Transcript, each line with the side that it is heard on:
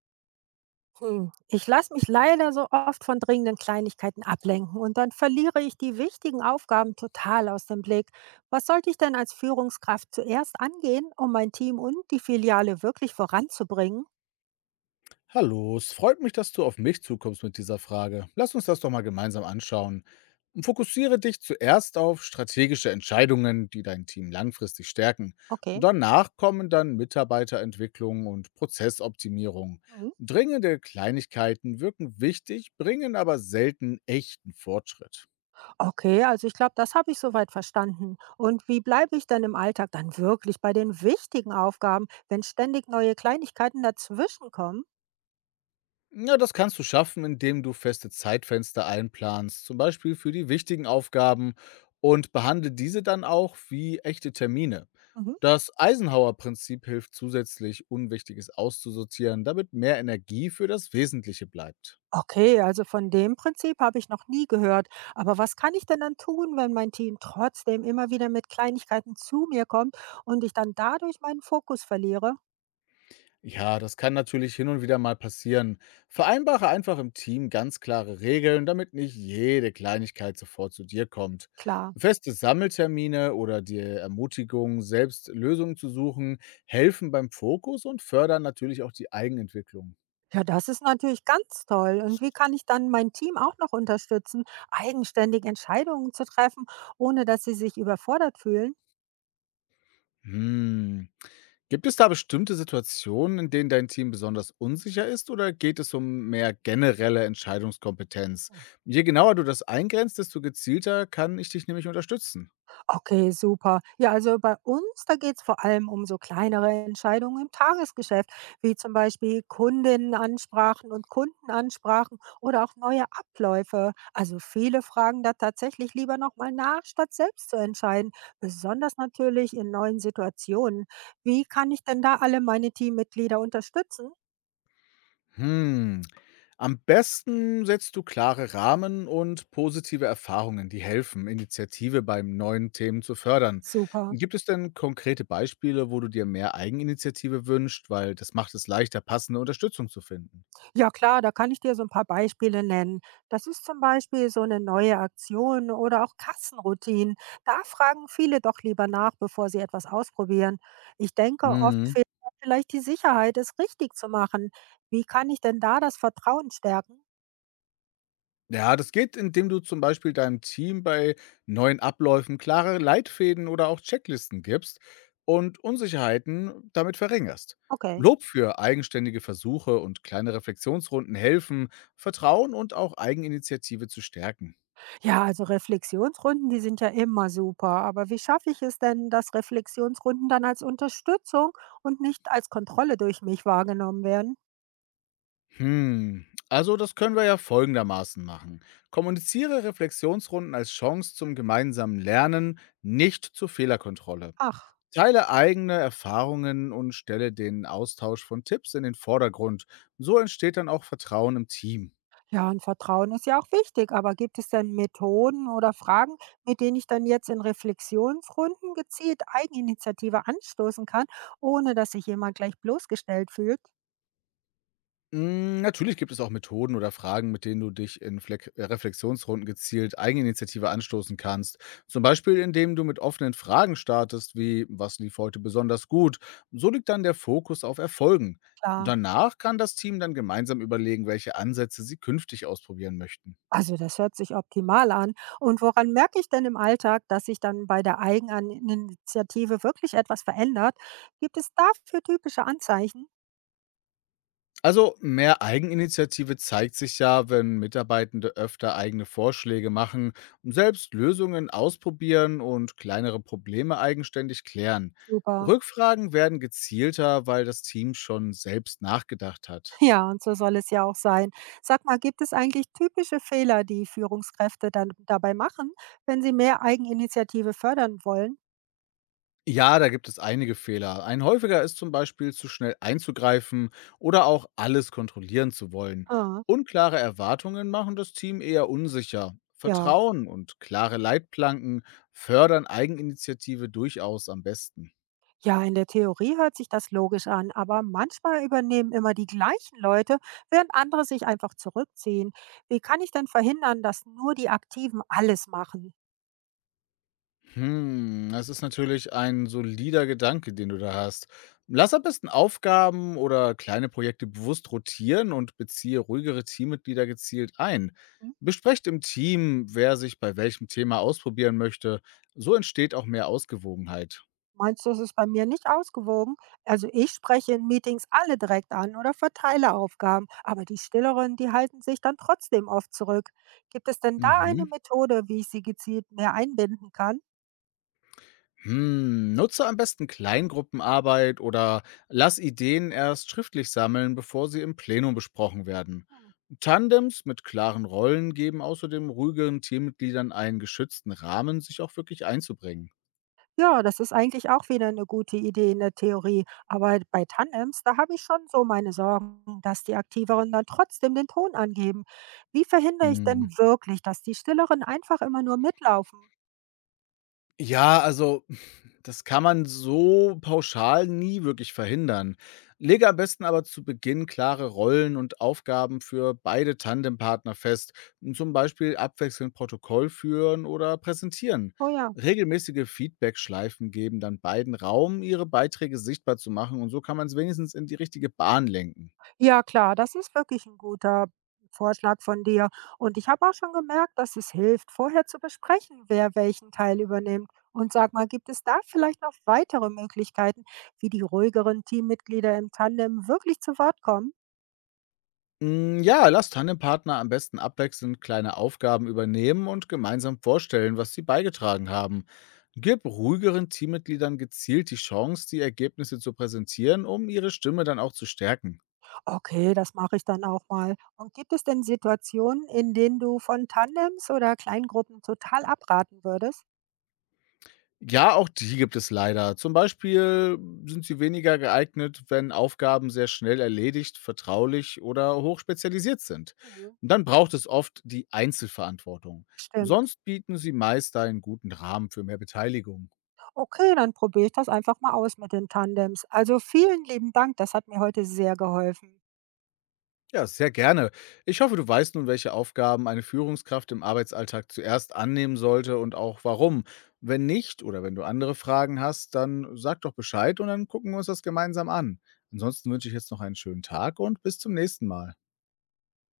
right: Ich lasse mich leider so oft von dringenden Kleinigkeiten ablenken und dann verliere ich die wichtigen Aufgaben total aus dem Blick. Was sollte ich denn als Führungskraft zuerst angehen, um mein Team und die Filiale wirklich voranzubringen?
left: Hallo, es freut mich, dass du auf mich zukommst mit dieser Frage. Lass uns das doch mal gemeinsam anschauen. Und fokussiere dich zuerst auf strategische Entscheidungen, die dein Team langfristig stärken. Und
right: Okay.
left: danach kommen dann Mitarbeiterentwicklung und Prozessoptimierung.
right: Mhm.
left: Dringende Kleinigkeiten wirken wichtig, bringen aber selten echten Fortschritt.
right: Okay, also ich glaube, das habe ich soweit verstanden. Und wie bleibe ich denn im Alltag dann wirklich bei den wichtigen Aufgaben, wenn ständig neue Kleinigkeiten dazwischen kommen?
left: Ja, das kannst du schaffen, indem du feste Zeitfenster einplanst, zum Beispiel für die wichtigen Aufgaben und behandle diese dann auch wie echte Termine.
right: Mhm.
left: Das Eisenhower-Prinzip hilft zusätzlich, Unwichtiges auszusortieren, damit mehr Energie für das Wesentliche bleibt.
right: Okay, also von dem Prinzip habe ich noch nie gehört. Aber was kann ich denn dann tun, wenn mein Team trotzdem immer wieder mit Kleinigkeiten zu mir kommt und ich dann dadurch meinen Fokus verliere?
left: Ja, das kann natürlich hin und wieder mal passieren. Vereinbare einfach im Team ganz klare Regeln, damit nicht jede Kleinigkeit sofort zu dir kommt.
right: Klar.
left: Feste Sammeltermine oder die Ermutigung, selbst Lösungen zu suchen, helfen beim Fokus und fördern natürlich auch die Eigenentwicklung.
right: Ja, das ist natürlich ganz toll. Und wie kann ich dann mein Team auch noch unterstützen, eigenständig Entscheidungen zu treffen, ohne dass sie sich überfordert fühlen?
left: Hm. Gibt es da bestimmte Situationen, in denen dein Team besonders unsicher ist oder geht es um mehr generelle Entscheidungskompetenz? Je genauer du das eingrenzt, desto gezielter kann ich dich nämlich unterstützen.
right: Okay, super. Ja, also bei uns, da geht es vor allem um so kleinere Entscheidungen im Tagesgeschäft, wie zum Beispiel Kundinnenansprachen und Kundenansprachen oder auch neue Abläufe. Also viele fragen da tatsächlich lieber nochmal nach, statt selbst zu entscheiden, besonders natürlich in neuen Situationen. Wie kann ich denn da alle meine Teammitglieder unterstützen?
left: Hm. Am besten setzt du klare Rahmen und positive Erfahrungen, die helfen, Initiative beim neuen Themen zu fördern.
right: Super.
left: Gibt es denn konkrete Beispiele, wo du dir mehr Eigeninitiative wünschst, weil das macht es leichter, passende Unterstützung zu finden?
right: Ja klar, da kann ich dir so ein paar Beispiele nennen. Das ist zum Beispiel so eine neue Aktion oder auch Kassenroutinen. Da fragen viele doch lieber nach, bevor sie etwas ausprobieren. Ich denke, oft fehlt da vielleicht die Sicherheit, es richtig zu machen. Wie kann ich denn da das Vertrauen stärken?
left: Ja, das geht, indem du zum Beispiel deinem Team bei neuen Abläufen klare Leitfäden oder auch Checklisten gibst und Unsicherheiten damit verringerst.
right: Okay.
left: Lob für eigenständige Versuche und kleine Reflexionsrunden helfen, Vertrauen und auch Eigeninitiative zu stärken.
right: Ja, also Reflexionsrunden, die sind ja immer super. Aber wie schaffe ich es denn, dass Reflexionsrunden dann als Unterstützung und nicht als Kontrolle durch mich wahrgenommen werden?
left: Hm, also das können wir ja folgendermaßen machen. Kommuniziere Reflexionsrunden als Chance zum gemeinsamen Lernen, nicht zur Fehlerkontrolle.
right: Ach.
left: Teile eigene Erfahrungen und stelle den Austausch von Tipps in den Vordergrund. So entsteht dann auch Vertrauen im Team.
right: Ja, und Vertrauen ist ja auch wichtig, aber gibt es denn Methoden oder Fragen, mit denen ich dann jetzt in Reflexionsrunden gezielt Eigeninitiative anstoßen kann, ohne dass sich jemand gleich bloßgestellt fühlt?
left: Hm, natürlich gibt es auch Methoden oder Fragen, mit denen du dich in Fleck Reflexionsrunden gezielt Eigeninitiative anstoßen kannst. Zum Beispiel, indem du mit offenen Fragen startest, wie was lief heute besonders gut. So liegt dann der Fokus auf Erfolgen.
right: Klar.
left: Danach kann das Team dann gemeinsam überlegen, welche Ansätze sie künftig ausprobieren möchten.
right: Also das hört sich optimal an. Und woran merke ich denn im Alltag, dass sich dann bei der Eigeninitiative wirklich etwas verändert? Gibt es dafür typische Anzeichen?
left: Also mehr Eigeninitiative zeigt sich ja, wenn Mitarbeitende öfter eigene Vorschläge machen, selbst Lösungen ausprobieren und kleinere Probleme eigenständig klären.
right: Super.
left: Rückfragen werden gezielter, weil das Team schon selbst nachgedacht hat.
right: Ja, und so soll es ja auch sein. Sag mal, gibt es eigentlich typische Fehler, die Führungskräfte dann dabei machen, wenn sie mehr Eigeninitiative fördern wollen?
left: Ja, da gibt es einige Fehler. Ein häufiger ist zum Beispiel zu schnell einzugreifen oder auch alles kontrollieren zu wollen.
right: Ah,
left: Unklare Erwartungen machen das Team eher unsicher.
right: ja.
left: Vertrauen und klare Leitplanken fördern Eigeninitiative durchaus am besten.
right: Ja, in der Theorie hört sich das logisch an, aber manchmal übernehmen immer die gleichen Leute, während andere sich einfach zurückziehen. Wie kann ich denn verhindern, dass nur die Aktiven alles machen?
left: Hm, das ist natürlich ein solider Gedanke, den du da hast. Lass am besten Aufgaben oder kleine Projekte bewusst rotieren und beziehe ruhigere Teammitglieder gezielt ein. Besprecht im Team, wer sich bei welchem Thema ausprobieren möchte. So entsteht auch mehr Ausgewogenheit.
right: Meinst du, es ist bei mir nicht ausgewogen? Also ich spreche in Meetings alle direkt an oder verteile Aufgaben, aber die Stilleren, die halten sich dann trotzdem oft zurück. Gibt es denn da eine
left: Mhm.
right: Methode, wie ich sie gezielt mehr einbinden kann?
left: Hm, nutze am besten Kleingruppenarbeit oder lass Ideen erst schriftlich sammeln, bevor sie im Plenum besprochen werden. Tandems mit klaren Rollen geben außerdem ruhigeren Teammitgliedern einen geschützten Rahmen, sich auch wirklich einzubringen.
right: Ja, das ist eigentlich auch wieder eine gute Idee in der Theorie, aber bei Tandems, da habe ich schon so meine Sorgen, dass die Aktiveren dann trotzdem den Ton angeben. Wie verhindere ich denn wirklich, dass die Stilleren einfach immer nur mitlaufen?
left: Ja, also das kann man so pauschal nie wirklich verhindern. Lege am besten aber zu Beginn klare Rollen und Aufgaben für beide Tandempartner fest, zum Beispiel abwechselnd Protokoll führen oder präsentieren.
right: Oh ja.
left: Regelmäßige Feedback-Schleifen geben dann beiden Raum, ihre Beiträge sichtbar zu machen und so kann man es wenigstens in die richtige Bahn lenken.
right: Ja klar, das ist wirklich ein guter Vorschlag von dir. Und ich habe auch schon gemerkt, dass es hilft, vorher zu besprechen, wer welchen Teil übernimmt. Und sag mal, gibt es da vielleicht noch weitere Möglichkeiten, wie die ruhigeren Teammitglieder im Tandem wirklich zu Wort kommen?
left: Hm, ja, lass Tandempartner am besten abwechselnd kleine Aufgaben übernehmen und gemeinsam vorstellen, was sie beigetragen haben. Gib ruhigeren Teammitgliedern gezielt die Chance, die Ergebnisse zu präsentieren, um ihre Stimme dann auch zu stärken.
right: Okay, das mache ich dann auch mal. Und gibt es denn Situationen, in denen du von Tandems oder Kleingruppen total abraten würdest?
left: Ja, auch die gibt es leider. Zum Beispiel sind sie weniger geeignet, wenn Aufgaben sehr schnell erledigt, vertraulich oder hochspezialisiert sind.
right: Mhm,
left: Dann braucht es oft die Einzelverantwortung.
right: stimmt.
left: Sonst bieten sie meist einen guten Rahmen für mehr Beteiligung.
right: Okay, dann probiere ich das einfach mal aus mit den Tandems. Also, vielen lieben Dank, das hat mir heute sehr geholfen.
left: Ja, sehr gerne. Ich hoffe, du weißt nun, welche Aufgaben eine Führungskraft im Arbeitsalltag zuerst annehmen sollte und auch warum. Wenn nicht oder wenn du andere Fragen hast, dann sag doch Bescheid und dann gucken wir uns das gemeinsam an. Ansonsten wünsche ich jetzt noch einen schönen Tag und bis zum nächsten Mal.